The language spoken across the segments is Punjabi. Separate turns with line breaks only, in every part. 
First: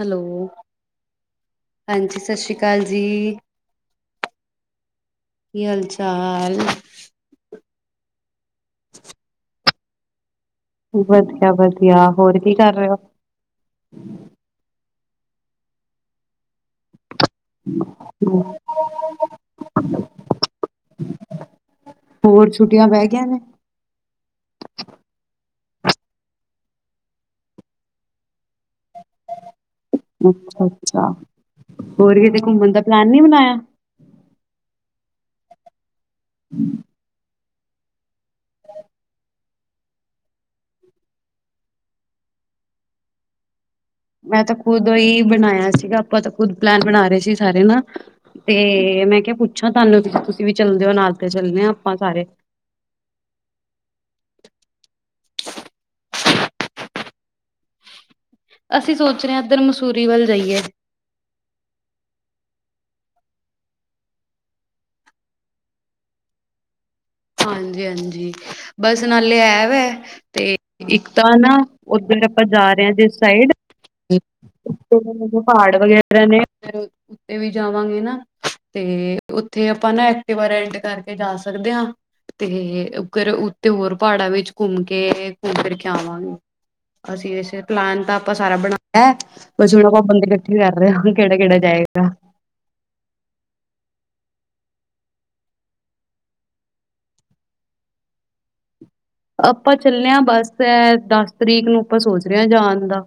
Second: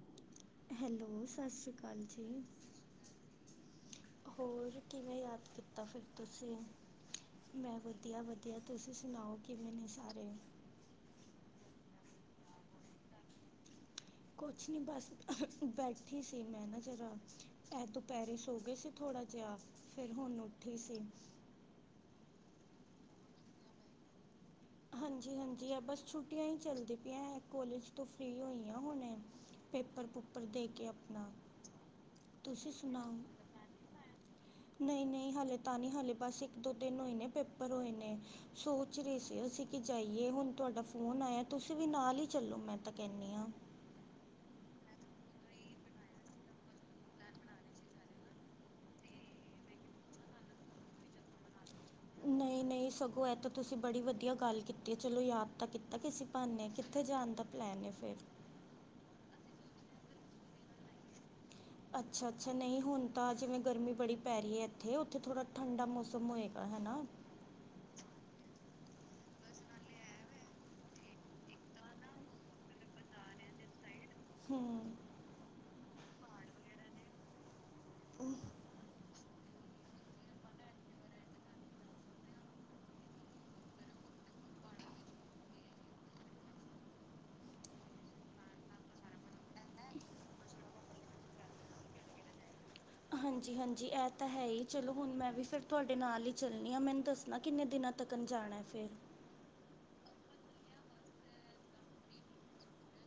ਹੈਲੋ
ਹੈਲੋ ਸਤਿ ਸ੍ਰੀ ਅਕਾਲ
ਹਾਂਜੀ
ਜੀ
ਸਤਿ ਸ਼੍ਰੀ ਅਕਾਲ ਜੀ
ਹੋਰ ਕਿਵੇਂ ਯਾਦ
ਕੀ ਹਾਲ
ਕੀਤਾ ਫਿਰ
ਚਾਲ
ਤੁਸੀਂ ਵਧੀਆ। ਤੁਸੀਂ ਸੁਣਾਓ ਕਿਵੇਂ ਨੇਂ? ਸਾਰੇ!
ਵਧੀਆ ਵਧੀਆ ਹੋਰ ਕੀ ਕਰ ਰਹੇ ਹੋ
ਕੁਛ ਨੀ ਬਸ ਬੈਠੀ ਸੀ ਮੈਂ ਨਾ ਜਰਾ ਇਹ ਦੁਪੈਹਰੇ
ਹੋ
ਸੌ ਗਈ ਸੀ ਥੋੜ੍ਹਾ ਜਿਹਾ, ਫਿਰ ਹੁਣ ਉੱਠੇ ਸੀ!
ਹੋਰ ਛੁੱਟੀਆਂ ਪੈ ਗਈਆ ਨੇ?
ਹਾਂਜੀ ਹਾਂਜੀ ਐ ਬਸ ਛੁੱਟੀਆਂ ਹੀ ਚੱਲਦੀ ਪਈਆਂ ਕੋਲੇਜ ਤੋਂ ਫ੍ਰੀ ਹੋਈ ਆਂ!
ਅੱਛਾ
ਕੇ
ਅੱਛਾ
ਆਪਣਾ
ਹੋਰ ਕਿਤੇ
ਤੁਸੀਂ
ਘੁੰਮਣ ਦਾ ਪਲੈਨ
ਸੁਣਾਓ
ਨੀ ਬਣਾਇਆ
ਨਹੀਂ ਨਹੀਂ ਹਾਲੇ ਤਾਂ ਨਹੀਂ ਹੱਲੇ ਬਸ ਇੱਕ ਦੋ ਦਿਨ ਹੋਏ ਨੇਂ ਪ! ਰ ਹੋਏ ਨੇ ਸੋਚ ਰਹੇ ਸੀ ਅਸੀਂ ਕੀ ਜਾਈਏ? ਹੁਣ ਤੁਹਾਡਾ ਫੋਨ ਆਇਆ, ਤੁਸੀਂ ਵੀ ਨਾਲ ਹੀ ਚੱਲੋ ਮੈਂ ਤਾਂ ਕਹਿੰਦੀ ਹਾਂ!
ਮੈਂ ਤਾਂ ਖੁਦ ਹੀ ਬਣਾਇਆ ਸੀਗਾ, ਆਪਾਂ ਤਾਂ ਖੁਦ ਪਲੈਨ ਬਣਾ ਰਹੇ ਸੀ ਸਾਰੇ ਨਾ, ਤੇ ਮੈਂ ਕਿਹਾ ਪੁੱਛਾਂ ਤੁਹਾਨੂੰ ਤੁਸੀਂ ਵੀ ਚੱਲਦੇ ਹੋ ਨਾਲ ਤੇ ਚੱਲਣੇ ਆ! ਸਾਰੇ
ਨਹੀਂ ਨਹੀਂ ਸਗੋਂ ਇਹ ਤਾਂ ਤੁਸੀਂ ਬੜੀ ਵਧੀਆ ਗੱਲ ਕੀਤੀ! ਚਲੋ ਯਾਦ ਤਾਂ ਕੀਤਾ ਕਿਸੇ ਬਾਨੇ, ਕਿੱਥੇ ਜਾਣ ਦਾ ਪਲੈਨ ਹੈ ਫਿਰ?
ਅਸੀਂ ਸੋਚ ਰਹੇ ਹਾਂ, ਇੱਧਰ ਮਸੂਰੀ ਵੱਲ ਜਾਈਏ!
ਅੱਛਾ ਅੱਛਾ, ਨਹੀਂ ਹੁਣ ਤਾਂ ਜਿਵੇਂ ਗਰਮੀ ਬੜੀ ਪੈ ਰਹੀ ਹੈ ਇੱਥੇ, ਉੱਥੇ ਥੋੜ੍ਹਾ ਠੰਢਾ ਮੌਸਮ ਹੋਏਗਾ ਹਨਾ?
ਹਾਂਜੀ ਹਾਂਜੀ ਬੱਸ ਨਾਲੇ ਐਵ ਹੈ, ਤੇ ਇੱਕ ਤਾਂ ਨਾ ਓਧਰ ਆਪਾਂ ਜਾ ਰਹੇ ਹਾਂ ਜਿਸ ਸਾਈਡ
ਹੂੰ
ਪਹਾੜ ਵਗੈਰਾ! ਉੱਤੇ ਵੀ ਜਾਵਾਂਗੇ ਨਾ, ਤੇ ਉੱਥੇ ਆਪਾਂ ਨਾ ਐਕਟਿਵਾ ਰੇਂਟ ਕਰਕੇ ਜਾ ਸਕਦੇ ਹਾਂ! ਤੇ ਓਧਰ ਉੱਤੇ ਹੋਰ ਪਹਾੜਾਂ ਵਿੱਚ ਘੁੰਮ ਕੇ ਘੁੰਮ ਫਿਰ ਕੇ ਆਵਾਂਗੇ! ਅਸੀਂ ਇਸੇ ਪਲਾਨ ਤਾਂ ਆਪਾਂ ਸਾਰਾ ਬਣਾਇਆ, ਅਸੀਂ ਹੁਣ ਆਪਾਂ ਬੰਦੇ ਇਕੱਠੇ ਕਰ ਰਹੇ ਹਾਂ ਕਿਹੜਾ ਕਿਹੜਾ ਜਾਏਗਾ?
ਹਾਂਜੀ ਹਾਂਜੀ ਇਹ ਤਾਂ ਹੈ ਹੀ, ਚਲੋ ਹੁਣ ਮੈਂ ਵੀ ਫਿਰ ਤੁਹਾਡੇ ਨਾਲ ਹੀ ਚੱਲਣੀ ਹਾਂ! ਮੈਨੂੰ ਦੱਸਣਾ ਕਿੰਨੇ ਦਿਨਾਂ ਤੱਕ ਜਾਣਾ ਫਿਰ?
ਆਪਾਂ ਚੱਲੇ ਆ, ਬਸ ਦਸ ਤਰੀਕ ਨੂੰ ਆਪਾਂ ਸੋਚ ਰਹੇ ਆ ਜਾਣ ਦਾ!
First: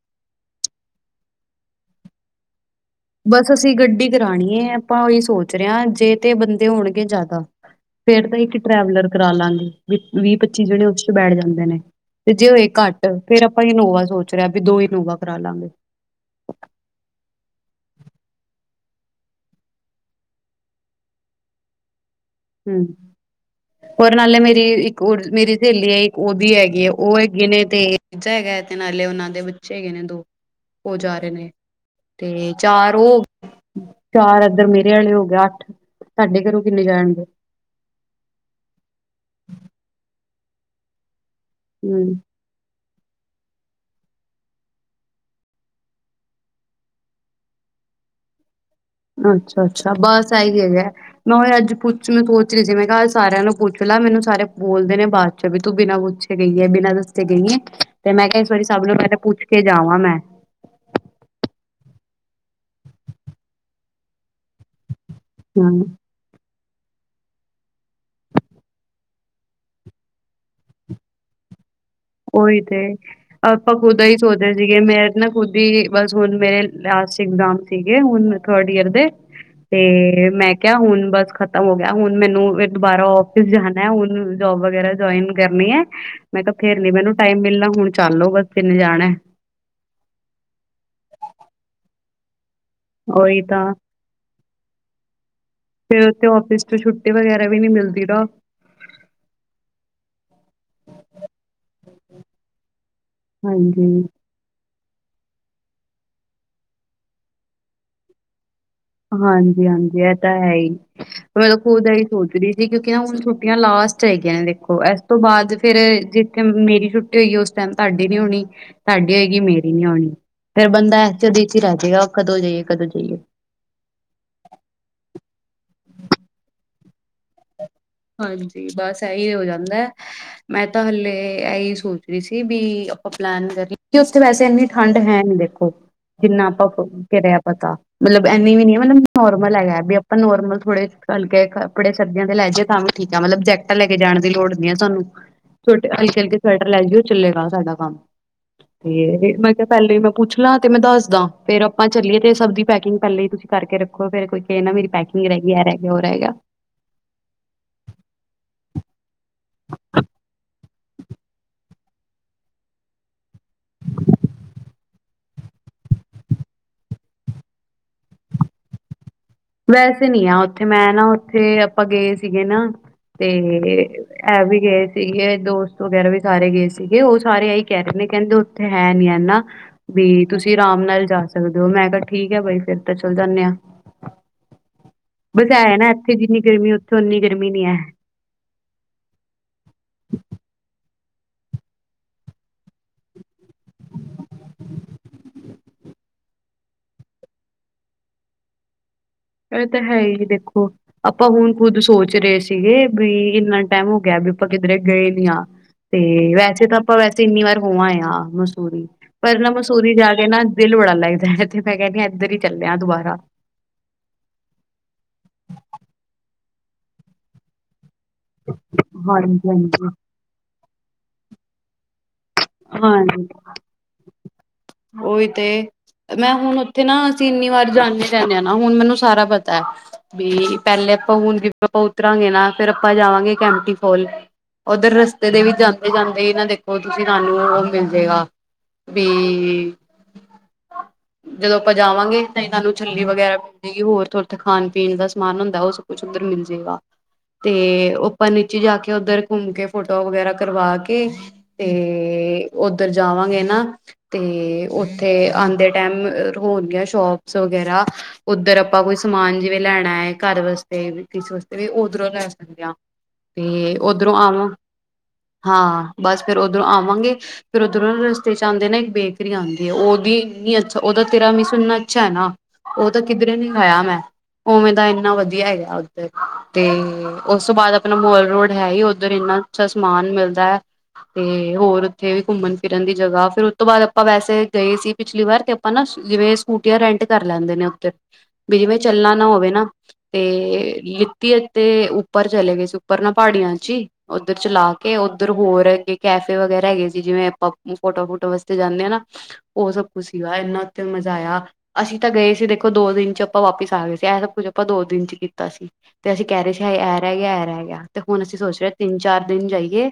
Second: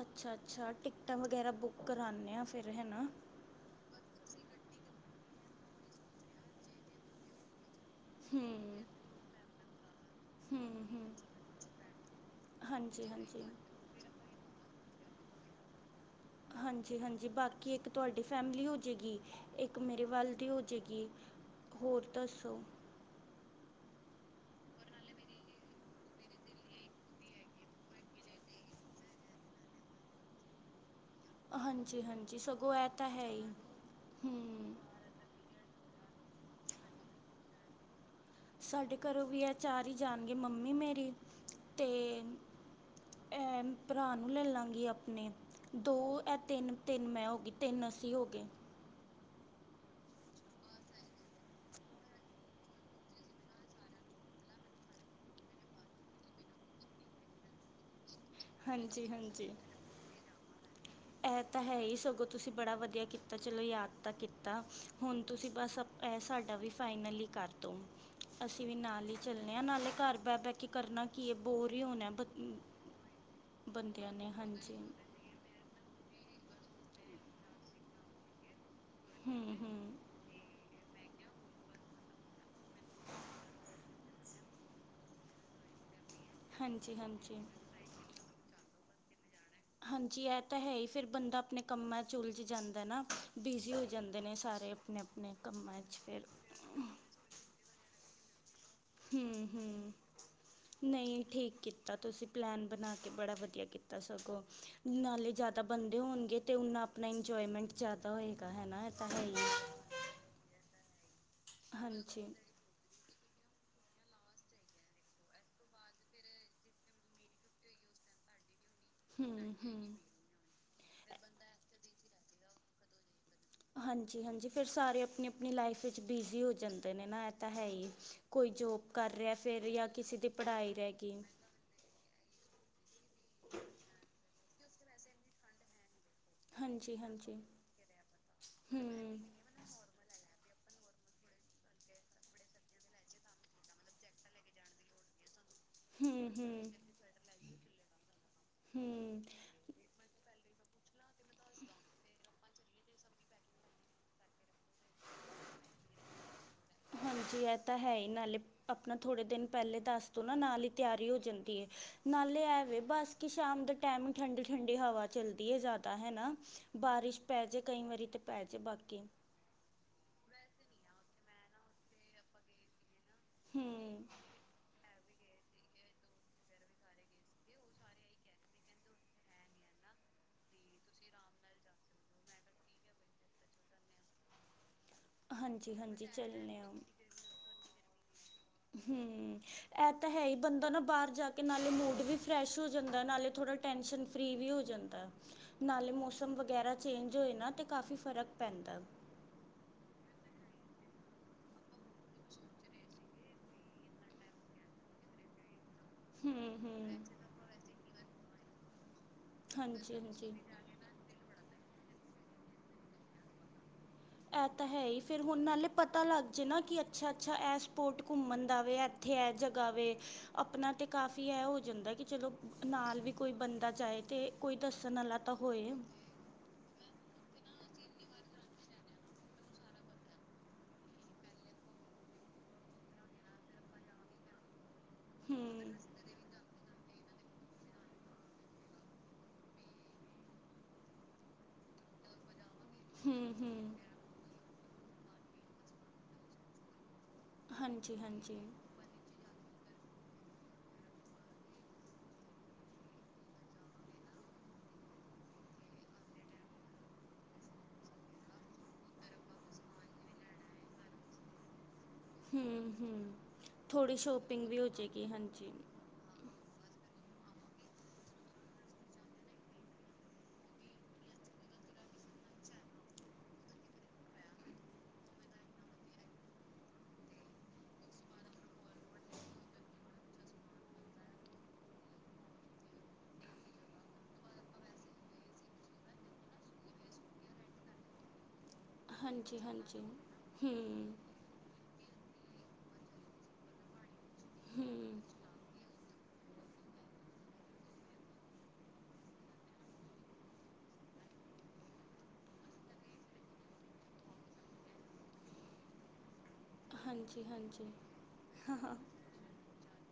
ਅੱਛਾ ਅੱਛਾ, ਟਿਕਟਾਂ ਵਗੈਰਾ ਬੁੱਕ ਕਰਾਣੇ ਹਾਂ ਫਿਰ ਹੈਨਾ?
ਬਸ ਅਸੀਂ ਗੱਡੀ ਕਰਾਣੀ ਹੈ, ਆਪਾਂ ਉਹੀ ਸੋਚ ਰਹੇ ਹਾਂ ਜੇ ਤੇ ਬੰਦੇ ਹੋਣਗੇ ਜ਼ਿਆਦਾ! ਫੇਰ ਤਾਂ ਇੱਕ
ਹੂੰ
ਟਰੈਵਲਰ ਕਰਾ ਲਾਂਗੇ ਵੀ ਵੀਹ ਪੱਚੀ ਜਣੇ
ਹੂੰ
ਉਸ
ਹੂੰ
ਚ ਬੈਠ ਜਾਂਦੇ ਨੇ, ਤੇ ਜੇ ਹੋਏ ਘੱਟ
ਹਾਂਜੀ ਹਾਂਜੀ
ਫੇਰ ਆਪਾਂ ਇਨੋਵਾ ਸੋਚ ਰਹੇ ਆ! ਦੋ [unintelligible] ਨੋਵਾ ਕਰਾ ਲਾਂਗੇ!
ਹਾਂਜੀ ਹਾਂਜੀ ਬਾਕੀ ਇੱਕ ਤੁਹਾਡੀ ਫੈਮਿਲੀ ਹੋਜੇ ਏਗੀ ਇੱਕ ਮੇਰੇ ਵੱਲ ਦੀ ਹੋਜੇ ਏਗੀ ਹੋਰ ਦੱਸੋ।
ਨਾਲ਼ੇ ਮੇਰਇਕ ਓਹ ਜਾ ਰਹੇ ਨੇ
ਹਾਂਜੀ ਹਾਂਜੀ
ਤੇ
ਸਗੋਂ ਇਹ
ਚਾਰ
ਤਾਂ
ਉਹ
ਹੈ ਹੀ
ਚਾਰ ਇੱਧਰ
ਹੂੰ
ਮੇਰੇ ਆਲੇ ਹੋ ਗਏ ਅੱਠ ਤੁਹਾਡੇ ਘਰੋਂ ਕਿੰਨੇ ਜਾਣਗੇ।
ਸਾਡੇ ਘਰੋਂ ਵੀ ਹੈ ਚਾਰ ਹੀ ਜਾਣਗੇ ਮੰਮੀ ਮੇਰੀ। ਤੇ
ਹੂੰ।
ਇਹ ਭਰਾ ਨੂੰ ਲੈ ਲਾਂਗੀ ਆਪਣੇ ਦੋ ਇਹ ਤਿੰਨ, ਤਿੰਨ ਮੈਂ ਹੋ ਗਈ ਤਿੰਨ ਅਸੀ ਹੋ ਗਏ।
ਅੱਛਾ ਅੱਛਾ ਬਸ ਇਹੀ ਹੈਗਾ ਮੈਂ ਉ ਅੱਜ ਪੁੱਛ ਮ ਸੋਚ ਰਹੀ ਸੀ ਮੈਂ ਕਿਹਾ ਸਾਰਿਆਂ ਨੂੰ ਪੁੱਛ ਲੈ ਮੈਨੂੰ ਸਾਰੇ ਬੋਲਦੇ ਨੇ ਬਾਅਦ ਚ ਵੀ ਤੂੰ ਬਿਨਾਂ ਪੁੱਛੇ। ਗਈਏ ਬਿਨਾਂ ਦੱਸੇ ਗਈਏ ਤੇ ਮੈਂ ਕਿਹਾ ਇਸ ਵਾਰੀ ਸਭ ਨੂੰ
ਹਾਂਜੀ
ਪਹਿਲਾ ਪੁੱਛ
ਹਾਂਜੀ
ਕੇ ਜਾਵਾਂ ਮੈਂ।
ਇਹ ਤਾਂ ਹੈ ਹੀ ਸਗੋਂ ਤੁਸੀਂ ਬੜਾ ਵਧੀਆ ਕੀਤਾ ਚਲੋ ਯਾਦ ਤਾਂ ਕੀਤਾ। ਹੁਣ ਤੁਸੀਂ ਬਸ
ਹੂੰ
ਇਹ ਸਾਡ, ਵੀ ਫਾਈਨਲ ਕਰਦੋ ਅਸੀਂ ਵੀ ਨਾਲ ਹੀ ਚੱਲਣੇ ਆ ਨਾਲੇ ਘਰ ਬਹਿ ਬਹਿ ਕੇ ਕਰਨਾ ਕੀ ਬਹੁਤ
ਉਹੀ ਤੇ ਆਪਾਂ ਖੁਦਾ
ਬੰਦਿਆਂ
ਹੀ
ਨੇ
ਸੋਚਦੇ
ਹਾਂਜੀ
ਸੀਗੇ ਮੈਂ ਤੇ ਨਾ ਖੁੱਦ ਹੀ ਬਸ ਹੁਣ ਮੇਰੇ ਲਾਸਟ ਇਗਜਾਮ ਸੀਗੇ ਹੁਣ ਥਰਡ ਈਅਰ ਤੇ
ਹੂੰ ਹੂੰ
ਮੈਂ ਕਿਹਾ ਹੁਣ ਬਸ ਖਤਮ ਹੋ ਗਿਆ ਹੁਣ ਮੈਨੂੰ ਦੁਬਾਰਾ ਫਿਸ ਜਾਣਾ ਹੁਣ ਜੋਬ ਵਗੈਰਾ ਜੁਆਇਨ ਕਰਨੀ ਹੈ। ਮੈਂ, ਫੇਰ ਨ
ਹਾਂਜੀ
ਮੈਨੂੰ
ਹਾਂਜੀ
ਟਾਈਮ ਮਿਲਣਾ ਹੁਣ ਚੱਲ ਲੋੋ। ਬੇ, ਨ ਜਾਣਾ।
ਹਾਂਜੀ ਇਹ ਤਾਂ ਹੈ ਹੀ ਫੇਿਰ ਬੰਦਾ ਆਪਣੇ ਕੰਮਾਂ ਚ ਉਲਝ ਜਾਂਦਾ। ਨਾ
ਉਹੀ ਤਾਂ
ਬਿਜ਼ੀ ਹੋ ਜਾਂਦੇ ਨੇ ਸਾਰੇ ਆਪਣੇ- ਆਪਣੇ ਕੰਮਾਂ ਚ
ਫੇਰ
ਫਿਰ।
ਉੱਥੇ ਆਫਿਸ ਤੋਂ ਛੁੱਟੀ ਵਗੈਰਾ ਵੀ ਨਹੀਂ ਮਿਲਦੀ ਨਾ।
ਹਮ-ਹਮ ਨਹੀਂ ਠੀਕ ਕੀਤਾ ਤੁਸੀਂ। ਪਲੈਨ ਬਣਾ ਕੇ ਬੜਾ ਵਧੀਆ ਕੀਤਾ
ਹਾਂਜੀ,
ਸਗੋਂ ਨਾਲੇਦਾ। ਆ ਬੰਦੇ ਹੋਣਗੇ ਤੇ ਉਹਨਾ ਆਪਣਾ ਇੰਜੋਏਮੈਂਟ ਜ਼ਿਆਦਾ ਹੋਏਗਾ। ਹੈ ਨਾ ਇਹ ਤਾਂ ਹੈ ਹੀ
ਹਾਂਜੀ-ਹਾਂਜੀ ਇਹ ਤਾਂ ਹੈ ਹੀ। ਮਤਲਬ ਮੈ ਖੁਦ ਹੀ
ਹਾਂਜੀ
ਸੋਚ ਰਹੀ ਸੀ ਕਿਉਂਕਿ ਨਾ ਹੁਣ ਛੁੱਟੀਆਂ ਲਾਸਟ, ਹੈਗੀਆਂ ਨੇ ਦੇਖੋ। ਇਸ ਤੋਂ ਬਾਅਦ ਫੇਰ ਜਿਸ ਮੇਰੀ ਛੁੱਟੀ ਹੋਈ ਉਸ ਟਾਈਮ ਤੁਹਾਡੀ ਨੀ ਹੋਣੀ। ਸਾਡੀ ਹੋਏਗੀ
ਹੂੰ
ਮੇਰੀ ਨੀ
ਹੂੰ
ਹੋਨੀ। ਫੇਰ ਬੰਦਾ ਐ ਚ ਦੇ ਚ ਹੀ ਰਜਾੇਗਾ। ਕਦੋਂ ਜਾਈਏ-ਕਦੋਂ ਜਾਈਏ
ਹਾਂਜੀ ਹਾਂਜੀ ਫਿਰ ਸਾਰੇ ਆਪਣੀ ਆਪਣੀ ਲਾਈਫ ਵਿੱਚ ਬਿਜ਼ੀ ਹੋ ਜਾਂਦੇ। ਨੇ ਨਾ ਇ [unintelligible]
ਹਾਂਜੀ ਬਸ ਇਹੀ ਹੋ
ਫਿਰ ਜਾਂ
ਜਾਂਦਾ
ਕਿਸੇ ਦੀ
ਮੈਂ
ਪੜ੍ਹਾਈ
ਤਾਂ
ਰਹਿ
ਹਲੇੇ
ਗਈ
ਇਹੀ ਸੋਚ ਰਹੀ ਸੀ, ਵੀ ਆਪਾਂ ਪਲੈਨ ਕਰੀਏ। ਉੱਥੇ ਵੈਸੇ ਇੰਨੀ ਠੰਢ ਹੈ ਨੀ ਦੇਖੋ। ਜਿੰਨਾ ਆਪਾਂ
ਹਾਂਜੀ
ਘਿਰਿਆ
ਹਾਂਜੀ
ਪਤਾ ਮਤਲਬ ਇਨੀ ਵੀ ਨੀ
ਹੂੰ
ਮਤਲਬ ਨੋਰਮਲ ਹੈਗਾ ਵੀ ਆਪਾਂ ਨੋਰਮਲ। ਥੋੜੇ ਖਲਕੇ ਕੱਪੜੇ ਸਬਜ਼ੀਆਂ ਤੇ ਲੈ ਜ, ਤਾਂ ਠੀਕ ਆ ਮਤਲਬ ਜੈਕਟਾਂ ਲੈ ਕੇ ਜਾਣ ਦੀ ਲੋੜ ਨੀ ਆ ਤੁਹਾਨੂੰ। ਛੋਟ ਹਲਕੇ ਹਲਕੇ ਸਵੈਟਰ
ਹੂੰ-ਹੂੰ,
ਲੈ ਜਓ ਚੱਲੇਗਾ ਸਾਡਾ। ਹਾ।
ਹੂੰ
ਤੇ ਮੈਂ ਕਿਹਾ ਪਹਿਲੇਾਂ ਹੀ ਮੈਂ ਪੁੱਛ, ਮੈਂ ਦੱਸਦਾ। ਫੇਰ ਆਪਾਂ ਚੱਲੀਏ ਸਭ ਦੀ ਪੈਕਿੰਗ ਤੁਸੀਂ ਕਰਕੇ ਰੱਖੋ ਫੇਰ ਕੋ ਮੇਰੀ ਪੈਕਿੰਗ ਰਹਿ ਗਈ ਐਹ ਰਹ ਗਆ ਔਹ ਰਹ ਗਆ।
ਹਾਂਜੀ ਇਹ ਤਾਂ ਹੈ ਹੀ। ਨਾਲੇ ਆਪਣਾ ਥੋੜੇ ਦਿਨ ਪਹਿਲੇ ਦੱਸ ਦੋ ਨਾ। ਨਾਲ ਹੀ ਤਿਆਰੀ ਹੋ ਜਾਂਦੀ ਹੈ। ਨਾਲੇ ਐਵੇ ਬੇਸਕ ਸ਼ਾਮ ਦੇ ਟਾਈਮ ਹੀ ਠੰਡੀ ਠੰਢਡੀ ਹਵਾ ਚੱਲਦੀ ਹੈ। ਜ਼ਿਆਦਾ ਹੈਨਾ ਬਾਰਿਸ਼ ਪੈ ਜੇ ਕਈ ਵਾਰੀ ਤੇ ਪੈ ਜੇ ਬਾਕੀ,
ਵੈਸੇ ਨੀ ਆ ਉੱਥੇ ਮੈਂ ਨਾ ਉੱਥੇ ਆਪਾਂ ਗਏ ਸੀ ਗੇ ਨਾ, ਤੇ
ਹੂੰ
ਇਹ ਵੀ ਗਏ ਸੀ। ਸੀਗੇ ਦੋਸਤ ਵਗੈਰਾ ਵੀ ਸਾਰੇ ਗਏ ਸੀਗੇ। ਉਹ ਸਾਰੇ ਇਹੀ ਕਹਿ ਰਹੇ ਨੇ। ਕਹਿੰਦੇ ਉੱਥੇ ਹੈ ਨੀ। ਹੈ ਨਾ ਵੀ ਤੁਸੀਂ ਆਰਾਮ ਨਾਲ ਜਾ ਸਕਦੇ ਹੋ। ਮੈਂ ਕਿਹਾ ਠੀਕ ਹੈ ਬਾਈ ਫਿਰ ਤਾਂ ਚੱਲ ਜਾਂਦੇ ਆ। ਹ [inaudible]
ਹਾਂਜੀ ਹਾਂਜੀ ਚੱਲਣੇ ਆ।
ਉੱਥੇ ਓਨੀ ਗਰਮੀ ਨੀ ਹੈ
ਹਮ ਇਹ ਤਾਂ ਹੈ ਹੀ ਬੰਦਾ ਨਾ ਬਾਹਰ, ਜਾ ਕੇ ਨਾਲੇ ਮੂਡ ਵੀ ਫਰੈਸ਼ ਹੋ ਜਾਂਦਾ। ਨਾਲੇ ਥੋੜਾ ਟੈਸ਼ਨ ਫ੍ਰੀ ਵੀ ਹੋ ਜਾਂਦਾ। ਨਾਲੇ ਮੌਸਮ ਵਗੈਰਾ ਚੇਂਜ ਹੋਏ ਨਾ ਤੇ ਕਾਫੀ ਫਰਕ ਪੈਂਦਾ।
ਇਹ ਤਾਂ ਹੈ ਹੀ। ਦੇਖੋ ਆਪਾਂ ਹੁਣ ਖੁੱਦ ਸੋਚ ਰਹੇ ਸੀਗੇ ਵੀ ਇੰਨਾ ਟਾਈਮ ਹੋ ਗਿਆ ਵੀ ਆਪਾਂ ਕਿਧਰੇ ਗਏ ਨੀ ਹ। ਤੇ
ਹਮ
ਵੈਸੇ ਤਾਂ ਆਪਾਂ
ਹਮ
ਵੈਸੇ ਇੰਨੀ ਵਾਰ ਹੋਵਾਂ ਆ। ਮਸੂਰੀ, ਪਰ ਨਾ ਮਸੂਰੀ
ਹਾਂਜੀ
ਜਾ ਕੇ
ਹਾਂਜੀ
ਨਾ ਦਿਲ ਬੜਾ ਲੱਗਦਾ ਹੈ। ਮੈਂ ਕਹਿੰਦੀ ਹ ਇੱਧਰ ਹੀ ਚੱਲਿਆ ਦੁਬਾਰਾ।
ਇਹ ਤਾਂ ਹੈ ਹੀ, ਫੇਰ ਹੁਣ ਨਾਲੇ ਪਤਾ ਲੱਗ ਜਾਏ ਨਾ ਕਿ ਅੱਛਾ-ਅੱਛਾ ਐਸ ਸਪੋਰਟ ਘੁੰਮਣ ਦਾ ਵੇ, ਇੱਥੇ ਹੈ
ਹਾਂਜੀ
ਜਗ੍ਹਾ
ਹਾਂਜੀ
ਵੇ। ਆਪਣਾ ਅਤੇ ਕਾਫ਼ੀ ਇਹ ਹੋ ਜਾਂਦਾ ਹੈ, ਕਿ ਚਲੋ ਨਾਲ ਵੀ
ਹਾਂਜੀ
ਕੋਈ ਬੰਦਾ ਜਾਏ, ਤੇ ਕੋਈ ਦੱਸਣ ਆਲਾ
ਉਹੀ
ਤਾਂ
ਤੇ
ਹੋਏ।
ਮੈਂ ਹੁਣ ਉੱਥੇ ਨਾ ਅਸੀਂ ਇੰਨੀ ਵਾਰ ਜਾਂਦੇ ਰਹਦੇ ਹਾਂ ਨਾ। ਹੁਣ ਮੈਨੂੰ ਸਾਰਾ ਪਤਾ ਹੈ ਵੀ ਪਹਿਲੇਾਂ ਆਪਾਂ ਹੁਣ [unintelligible] ਉਤਰਾਂਗੇ ਨਾ, ਫੇਰ ਆਪਾਂ ਜਾਵਾਂਗੇ ਕੈਂਟੀ ਫੋਲ। ਉੱਧਰ ਰਸਤੇ ਦੇ ਵੀ
ਹੂੰ
ਜਾਂਦੇ-ਜਾਂਦੇ ਇਹਨਾਂ ਦੇ ਉਹ ਤੁਸੀਂ ਸਾਨੂੰ ਉਹ ਮਿਲ ਜੇਗਾ ਵੀ, ਜਦੋਂ ਆਪਾਂ ਜਾਵਾਂਗੇ। ਤੇ ਤੁਹਾਨੂੰ ਛੱਲੀ
ਹੂੰ
ਵਗੈਰਾ
ਹੂੰ
ਮਿਲੇਗੀ। ਹੋਰ ਤੁਰਥ ਖਾਣ ਪੀਣ ਦਾ ਸਮਾਨ ਹੁੰਦਾ, ਉਹ ਸਭ ਕੁੱਛ ਉੱਧਰ ਮਿਲ ਜੇਗਾ। ਤੇ
ਹਾਂਜੀ
ਉੱਪਰ
ਹਾਂਜੀ
ਨੀਚੇ ਜਾ ਕੇ, ਉੱਧਰ ਘੁੰਮ ਕੇ ਫੋਟੋ ਵਗੈਰਾ ਕਰਵਾ ਕੇ, ਤੇ ਤੇ ਉੱਧਰ ਜਾਵਾਂਗੇ ਨਾ ਤੇ, ਉੱਥੇ ਆਉਂਦੇ ਟਾਈਮ ਹੋਣਗ ਸ਼ੋਪਸ ਵਗੈਰਾ, ਉੱਧਰ ਆਪਾਂ ਕੋਈ ਸਮਾਨ ਜਿਵੇਂ ਲੈਣਾ ਹੈ। ਘਰ ਵਾਸਤੇ ਵੀ, ਕਿਸੇ ਵਾਸਤੇ ਵੀ ਓ ਉਧਰੋਂ ਲੈ
ਹੂੰ
ਸਕਦੇ ਹਾਂ,
ਹੂੰ
ਤੇ
ਥੋੜ੍ਹੀ
ਉੱਧਰੋਂ
ਸ਼ੋਪਿੰਗ
ਆਵਾਂ,
ਵੀ ਹੋ ਜਾਏਗੀ ਹਾਂਜੀ
ਹਾਂ ਬਸ ਫਿਰ ਉ ਉਧਰੋਂ ਆਵਾਂਗੇ, ਫਿਰ ਉੱਧਰੋਂ ਰਸਤੇ ਚ ਆਉਂਦੇ ਨਾ ਇੱਕ ਬੇਕਰੀ ਆਉਂਦੀ ਹੈ। ਉਹਦੀ ਇਨੀ ਅੱਛਾ ਉਹਦਾ ਤੇਰਾ ਮਿਸ ਇੰਨਾ ਅੱਛਾ ਹੈ ਨਾ, ਉਹ ਤਾਂ ਕਿਧਰੇ ਨੀ ਆਾਇਆ ਮੈਂ, ਉਵੇਂ ਦਾ ਇੰਨਾ ਵਧੀਆ ਹੈਗਾ ਹੈ, ਉੱਧਰ। ਤੇ ਉਸ ਤੋਂ ਬਾਅਦ ਆਪਣਾ ਮੋਲ ਰੋਡ ਹੈ ਹੀ। ਉੱਧਰ ਇੰਨਾ ਅੱਛਾ ਸਮਾਨ ਮਿਲਦਾ ਹੈ। ਤੇ ਹੋਰ ਉੱਥੇ ਵੀ ਘੁੰਮਣ ਫਿਰਨ ਦੀ ਜਗਾ, ਫਿਰ ਉਸਤ ਤੋਂ ਬਾਅਦ ਆਪਾਂ ਵੈਸੇ ਗਏ ਸੀ, ਪਿਛਲੀ ਵਾਰ। ਤੇ ਆਪਾਂ ਨਾ ਜਿਵੇਂ ਸਕੂਟੀਆਂ ਰੈਂਟ ਕਰ ਲੈਂਦੇ ਨੇ ਉੱਥੇ। ਵੀ ਜਿਵੇਂ ਚੱਲਣਾ ਨਾ
ਹਾਂਜੀ
ਹੋਵੇ ਨਾ,
ਹਾਂਜੀ
ਤੇ
ਹੂੰ
ਲਿੱਤੀ ਅਤੇ ੳਪ ਉੱਪਰ ਚਲੇ ਗਏ ਸੀ। ਉੱਪਰ ਨਾ ਪਹਾੜੀਆਂ ਚ ਹੀ ਉੱਧਰ ਚਲਾ ਕੇ,
ਹੂੰ
ਉੱਧਰ ਹੋਰ ਅੱਗੇ ਕੈਫੇ ਵਗੈਰਾ ਹੈਗੇ ਸੀ। ਜਿਵੇਂ ਆਪਾਂ ਫੋਟੋ ਫੁਟੋ ਵਾਸਤੇ ਜਾਂਦੇ ਹਾਂ ਨਾ, ਉਹ ਸਭ ਕੁੱਛ ਸੀਗਾ। ਇੰਨਾ ਉੱਥੇ ਮਜ਼ਾ ਆਇਆ। ਅਸੀਂ ਤਾਂ ਗਏ ਸੀ ਦੇਖੋ ਦੋ ਦਿਨ ਚ ਆਪਾਂ ਵਾਪਿਸ ਆ ਗਏ ਸੀ। ਇਹ ਸਭ ਕੁਛ ਆਪਾਂ ਦੋ ਦਿਨ ਚ ਕੀਤਾ ਸੀ ਤੇ ਅਸੀਂ ਕਹਿ ਰਹੇ ਸੀ, ਹਏ ਇਹ ਰਹਿ
ਹਾਂਜੀ
ਗਿਆ-ਇਹ
ਹਾਂਜੀ
ਰਹਿ ਗਿਆ। ਤੇ ਹੁਣ ਅਸੀਂ ਸੋਚ ਰਹੇ ਤਿੰਨ ਚਾਰ ਦਿਨ ਜਾਈਏ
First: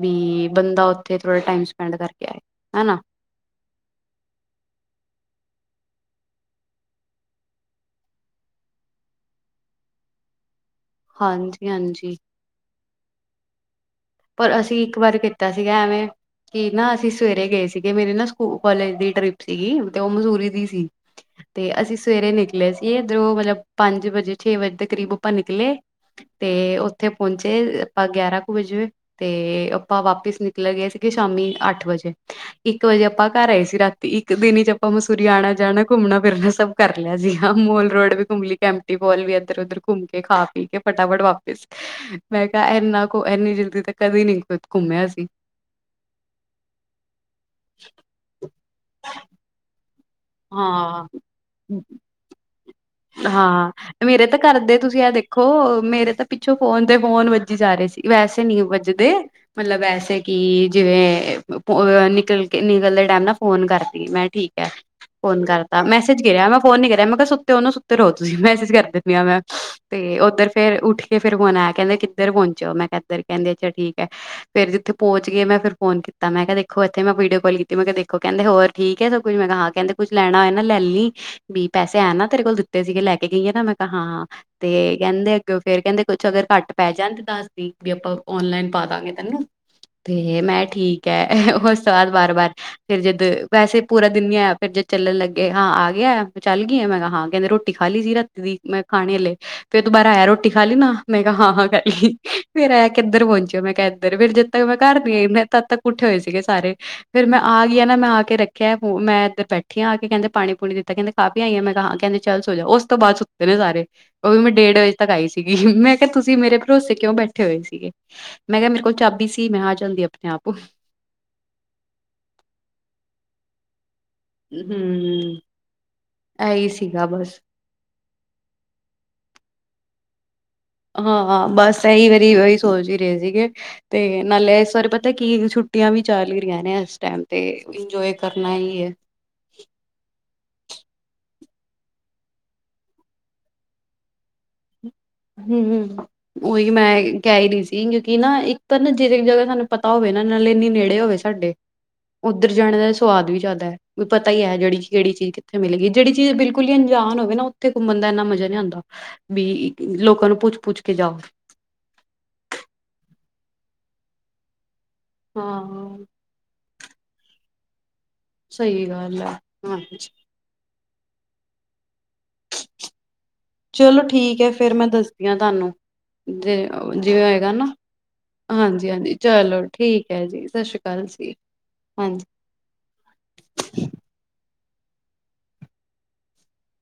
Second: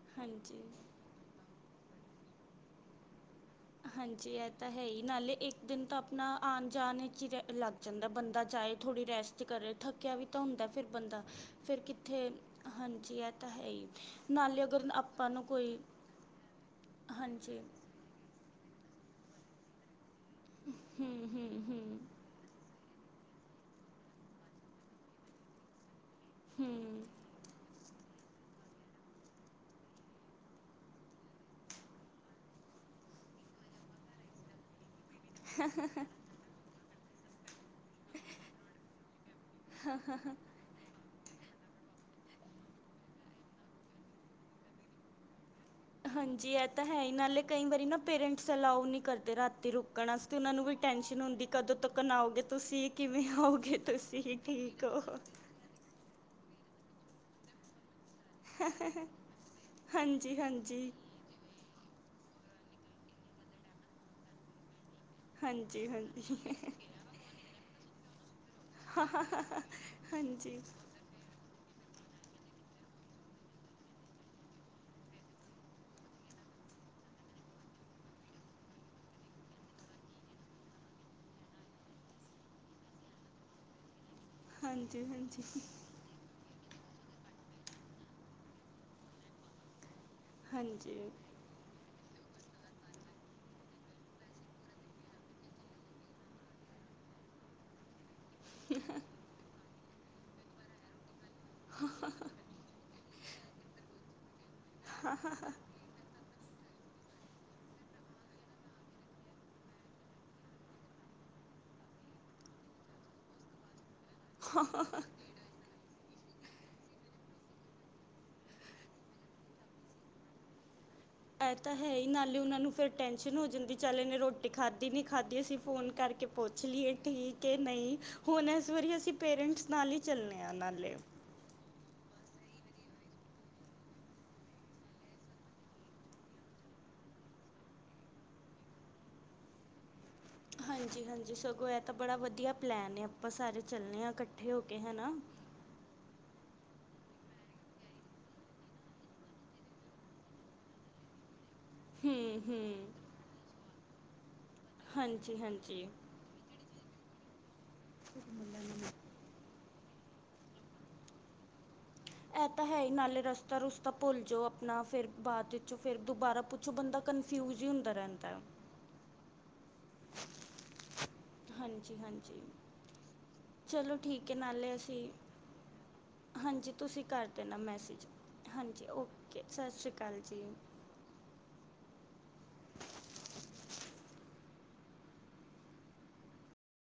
ਬੀ
ਹਾਂਜੀ
ਬੰਦਾ, ਉੱਥੇ ਥੋੜਾ ਟਾਈਮਸ ਪਿੰਡ ਕਰਕੇ ਆਏ, ਹਨਾ।
ਹਾਂਜੀ। ਇਹ ਤਾਂ ਹੈ ਹੀ ਨਾਲੇ ਇੱਕ ਦਿਨ ਤਾਂ ਆਪਣਾ ਆਉਣ ਜਾਣ ਵਿੱਚ ਹੀ ਜ-ਲੱਗ ਜਾਂਦਾ ਹੈ। ਬੰਦਾ ਜਾਏ, ਥੋੜੀ ਰੈਸਟ ਕਰੇ, ਥੱਕਿਆ ਵੀ ਤਾਂ ਹੁੰਦਾ ਹੈ। ਫਿਰ ਬੰਦਾ,
ਹਾਂਜੀ
ਫਿਰ
ਹਾਂਜੀ
ਕਿੱਥੇ, ਹਾਂਜੀ, ਇਹ ਤਾਂ ਹੈ ਹੀ।
ਪਰ
ਨਾਲੇ
ਅਸੀਂ
ਅਗਰ
ਇੱਕ ਵਾਰ
ਆਪਾਂ ਨੂੰ
ਕੀਤਾ
ਕੋਈ
ਸੀਗਾ ਐਵੇਂ, ਕਿ ਨਾ ਅਸੀਂ ਸਵੇਰੇ
ਹਾਂਜੀ
ਗਏ ਸੀਗੇ। ਮੇਰੇ ਨਾ ਸਕੂਲ ਕਾਲਜ ਦੀ ਟ੍ਰਿਪ ਸੀਗੀ ਤੇ ਉਹ ਮਜ਼ੂਰੀ ਦੀ ਸੀ,
ਹੂੰ ਹੂੰ
ਤੇ ਅਸੀਂ
ਹੂੰ
ਸਵੇਰੇ ਨਿਕਲੇ ਸੀ। ਇਹ ਇੱਧਰੋਂ, ਮਤਲਬ ਪੰਜ ਵਜੇ, ਛੇ ਵਜੇ ਦੇ ਕਰੀਬ ਆਪਾਂ ਨਿਕਲੇ ਤੇ
ਹੂੰ
ਉੱਥੇ ਪਹੁੰਚੇ ਅ ਆਪਾਂ ਗਿਆਰਾਂ ਕੁ ਵਜੇ ਤੇ ਆਪਾਂ ਵਾਪਿਸ ਨਿਕਲੇ ਗਏ ਸੀਗੇ, ਸ਼ਾਮੀ ਅੱਠ ਵਜੇ। ਇੱਕ ਵਜੇ ਆਪਾਂ ਘਰ ਆਏ ਸੀ ਰਾਤੀ ਇੱਕ ਦਿਨ ਚ। ਆਪਾਂ ਮਸੂਰੀ ਆਣਾ-ਜਾਣਾ, ਘੁੰਮਣਾ-ਫਿਰਨਾ ਸਭ ਕਰ ਲਿਆ ਜੀ। ਮੋਲ ਰੋਡ ਵੀ ਘੁੰਮਲੀ, ਕੈਂਮਟੀ ਫੋਲ ਵੀ, ਇੱਧਰ ਉੱਧਰ ਘੁੰਮ ਕੇ, ਖਾ ਪੀ ਕੇ ਫਟਾਫਟ ਵਾਪ ਮੈਂ ਕਿਹਾ ਇੰਨਾ ਕੋ ਇੰਨੀ ਜਲਦੀ ਤੱਕ ਕਦੇ ਨਹੀਂ ਘੁੰਮਿਆ ਸੀ
ਹਾਂਜੀ ਇਹ ਤਾਂ ਹੈ ਹੀ ਨਾਲੇ ਕਈ ਵਾਰੀ ਨਾ ਪੇਰੈਂਟਸ ਅਲਾਓ ਨੀ ਕਰਦੇ ਰਾਤੀ ਰੁਕ ਕਣ ਵਾਸਤੇ ਉਹਨਾ ਨੂੰ ਵੀ
ਹਾਂ
ਟੈਨਸ਼ਨ ਹੁੰਦੀ ਕਦੋਂ ਤੱਕਣ ਆਓਗੇ ਤੁਸੀਂ ਕਿਵੇਂ ਆਓਗੇ
ਹਾਂ ਮੇਰੇ
ਤੁਸੀਂ
ਤਾਂ ਘਰਦੇ
ਠੀਕ
ਤੁਸੀਂ
ਹੋ
ਆ ਦੇਖੋ ਮੇਰੇ ਤਾਂ ਪਿੱਛੋਂ ਫੋਨ ਤੇ ਫੋਨ ਵੱਜੀ ਜਾ ਰਹੇ ਸੀ ਵੈਸੇ ਨਹੀਂ ਵੱਜਦੇ ਮਤਲਬ ਵੈਸੇ ਕਿ
ਹਾਂਜੀ ਹਾਂਜੀ
ਜਿਵੇਂਹ ਕਿ ਪਹੁੰ ਨਿਕਲ ਕੇ ਨਿਕਲਦੇ ਟਾਈਮ ਨਾਲ ਫੋਨ ਕਰਦੀ ਮੈਂ ਠੀਕ ਹੈ ਫੋਨ ਕਰਤਾ
ਹਾਂਜੀ
ਮੈਸੇਜ
ਹਾਂਜੀ
ਗਿਐ ਮੈਂ ਫੋਨ ਨਹੀਂ ਕਰਿਆ ਮੈਂ ਕਿਹਾ ਸੁੱਤੇ ਉਹਨੂੰ ਸੁ ਤੇ ਰੋਜ਼ ਮੈਸੇਜ ਕਰਦੀ ਪਈ ਆ ਮੈਂ ਤੇ ਉੱਧਰ
ਹਾਂਜੀ
ਫੇਰ ਉੱਠ ਕੇ ਫਿਰ ਫ਼ੋਨ ਆਯੈ ਕਹਿੰਦੇ ਕਿੱਧਰ ਪਹੁੰਚਿਓ ਮੈਂ ਕਿਹਾ ਇਧਰ ਕਹਿੰਦੇ ਅੱਛਾ ਠੀਕ ਹੈ ਫੇਰ ਜਿੱਥੇ ਪਹੁੰਚ ਗਏ ਮੈਂ ਫੋਨ ਕੀਤਾ ਮੈਂ ਕਿਹਾ ਦੇਖੋ ਇੱਥੇ ਮੈਂ ਵੀਡੀਓ ਕਾਲ ਕੀਤੀ ਮੈਂ ਕਿਹਾ ਦੇਖੋ ਕਹਿੰਦੇ ਹੋਰ ਠੀਕ ਹੈ ਸਭ ਕੁੱਛ ਮੈਂ ਕਿਹਾ ਕਹਿੰਦੇ ਕੁੱਛ ਲੈਣਾ ਹੋਏ ਨਾ ਲੈ ਲੀ ਵੀ ਪੈਸੇ ਹੈ ਨਾ ਤੇਰੇ ਕੋਲ ਦਿਤੇ ਸੀਗੇ ਲੈ ਕੇ ਗਈਏ ਨਾ ਮੈਂ ਕਿਹਾ ਹਾਂ ਤੇ
ਹਾਂਜੀ
ਕਹਿੰਦੇ
ਹਾਂਜੀ
ਅੱਗੇ ਫੇਰ ਕਹਿੰਦੇ ਕੁੱਛ ਅਗਰ ਘੱਟ ਪੈ ਜਾਣ ਤੇ ਦੱਸਦੀ ਵੀ ਆਪਾਂ ਔਨਲਾਈਨ ਪਾ ਦਾਂਗੇ ਤੈਨੂੰ ਤੇ ਮੈਂ
ਹਾਂਜੀ
ਠੀਕ ਹੈ ਉਸਤਾਦ ਵਾਰ ਵਾਰ ਫੇਰ ਜਦ ਵੈਸੇ ਪੂਰਾ ਦਿਨ ਨਹੀਂ ਆਇਆ ਫਿਰ ਜਦ ਚੱਲਣ ਲੱਗੇ ਹਾਂ ਆ ਗਿਆ ਚੱਲ ਗਈ ਮੈਂ ਕਿਹਾ ਹਾਂ ਕਹਿੰਦੇ ਰੋਟੀ ਖਾਲੀ ਜ਼ੀਰਾ ਦੀ ਮੈਂ ਖਾਣੀ ਹਾਲੇ ਫਿਰ ਦੁਬਾਰਾ ਆਇਆ ਰੋਟੀ ਖਾਲੀ ਨਾ ਮੈਂ ਕਿਹਾ ਹਾਂ ਹਾਂ ਖਾਲੀ ਫੇਰ ਆਇਆ ਕਿੱਧਰ ਪਹੁੰਚੇ ਹੋ ਮੈਂ ਕਿੱਹਾ ਇਧਰ ਫਿਰ ਜ ਦ ਤਕ ਮੈਂ ਘਰ ਨਹੀਂ ਆਈ ਨ ਤਦ ਤੱਕੱ ਉਠੇ ਹੋਏ ਸੀਗੇ ਸਾਰੇ ਫੇਰ ਮੈਂ ਆ ਗਈ ਨਾ ਮੈਂ ਆ ਕੇ ਰੱਖਿਆ ਫੋ ਮੈਂ ਇੱਧਰ ਬੈਠੀ ਆ ਕੇ ਕਹਿੰਦੇ ਪਾਣੀ ਪੂਣੀ ਦਿੱਤਾ ਕਹਿੰਦੇ ਖਾਂ ਪੀ ਆਈ ਐ ਮੈਂ ਕਿਹਾ ਹਾਂ ਚੱਲ ਸੋ ਜਾ ਉਸ ਤੋਂ ਬਾਅਦ ਸੁੱਤੇ ਨੇ ਸਾਰੇ ਉਹ ਵੀ ਮੈਂ ਡੇਢ ਵਜੇ ਤੱਕ ਆਈ ਸੀਗੀ ਮੈਂ ਮੈਂ ਕਿਹਾ ਤੁਸੀਂ ਮੇਰੇ ਭਰੋਸੇ ਕਿਉਂ ਬੈਠੇ ਹੋਏ ਸੀਗੇ ਮੈਂ ਕਿਹਾ ਮੇਰੇ ਕੋਲ ਚਾਬੀ ਸੀ ਮੈਂ ਆ ਜਾਂਦੀ ਆਪਣੇ ਆਪ
ਇਹ ਤਾਂ ਹੈ ਹੀ ਨਾਲੇ ਉਹਨਾ ਨੂੰ ਫਿਰ ਟੈਨਸ਼ਨ ਹੋ ਜਾਂਦੀ ਚਲ ਇਨੇ ਰੋਟੀ ਖਾਧੀ ਨੀ ਖਾਧੀ ਅਸੀਂ ਫੋਨ ਕਰਕੇ ਪੁੱਛ
ਇਹੀ
ਲਈਏ
ਸੀਗਾ ਬਸ
ਠੀਕ ਹੈ ਨਹੀਂ ਹੁਣ ਇਸ ਵਾਰੀ ਅਸੀਂ ਪੇਰੈਂਟਸ ਨਾਲ ਈ ਚੱਲਣੇ
ਹਾਂ ਹਾਂ ਬੱਸ ਕਈ ਵਾਰੀ ਉਹੀ ਸੋਚ ਹੀ ਰਹੇ ਸੀਗੇ ਤੇ ਨਾਲੇ ਇਸ ਵਾਰੇ ਪਤਾ ਕੀ ਛੁੱਟੀਆਂ ਵੀ ਚੱਲ ਹੀ ਰਹੀਆਂ ਨੇ ਇਸ ਟਾਈਮ ਤੇ ਇੰਜੋਏ ਕਰਨਾ ਹੀ ਹੈ
ਹਾਂਜੀ ਹਾਂਜੀ ਸਗੋਂ ਇਹ ਤਾਂ ਬੜਾ ਵਧੀਆ ਪਲੈਨ ਏ ਆਪਾਂ ਸਾਰੇ ਚੱਲਨੇ ਹਾਂ ਇਕੱਠੇ ਹੋ ਕੇ ਹੈਨਾ
ਹਮ ਉਹੀ ਮੈਂ ਕਹਿ ਹੀ ਨਹੀਂ ਸੀ, ਕਿਉਂਕਿ ਨਾ ਇੱਕ ਤਾਂ ਨਾ ਜਿਹ ਜਗ੍ਹਾ ਸਾਨੂੰ ਪਤਾ ਹੋਵੇ, ਨਾ ਨਾਲ ਇੰਨੀ ਨੇੜੇ ਹੋਵੇ ਸਾਡੇ
ਹੂੰ
ਉੱਧਰ ਜਾਣੇ ਦਾ
ਹੂੰ
ਸਵਾਦ ਵੀ ਜ਼ਿਆਦਾ ਹੈ ਵੀ ਪਤਾ ਹੀ ਹੈ। ਜਿਹੜੀ ਕਿਹੜੀ ਚੀਜ਼
ਹਾਂਜੀ
ਕਿੱਥੇ
ਹਾਂਜੀ
ਮਿਲੇਗੀ ਜਿਹੜੀ ਚੀਜ਼ ਬਿਲਕੁਲ ਹੀ ਅੰਜਾਨ ਹੋਵੇ।, ਮੈਨੂੰ ਉੱਥੇ ਘੁੰਮਣ ਦਾ ਇਨਾ ਮਜ਼ਾ ਨਹੀਂ ਆਉਂਦਾ ਵੀ। ਲੋਕਾਂ ਨੂੰ ਪੁੱਛ- ਪੁੱਛ ਕੇ ਜਾਓ,
ਇਹ ਤਾਂ ਹੈ ਹੀ ਨਾਲੇ ਰਸਤਾ ਰੁਸਤਾ ਭੁੱਲ ਜਾਓ, ਆਪਣਾ ਫੇਰ ਬਾਅਦ ਵਿੱਚ ਫ਼ਿਰ
ਹਾਂ
ਦੁਬਾਰਾ ਪੁੱਛ ਪਿੱਛੋਂ ਬੰਦਾ ਕਨਫਿਊਜ ਹੀ ਹੁੰਦਾ ਰਹਿਦਾ।
ਸਹੀ ਗੱਲ ਹੈ।
ਹਾਂਜੀ -ਹਾਂਜੀ
ਚਲੋ ਠੀਕ ਹੈ ਫੇਰ ਮੈਂ ਦੱਸਦੀ ਹਾਂ, ਤੁਹਾਨੂੰ ਜੇ
ਹਾਂਜੀ ਤੁਸੀਂ
ਜਿਵੇੰ
ਕਰ
ਹੋਵੇਗਾ,
ਦੇਣਾ
ਨਾ
ਮੈਸੇਜ
ਹਾਂਜੀ -ਹਾਂਜੀ
ਓਕੇ
ਚਲੋ
ਸਤਿ ਸ਼੍ਰੀ
ਠੀਕ
ਅਕਾਲ
ਹੈ ਜੀ ਸਤਿ ਸ੍ਰੀ ਅਕਾਲ ਜੀ, ਹਾਂਜੀ।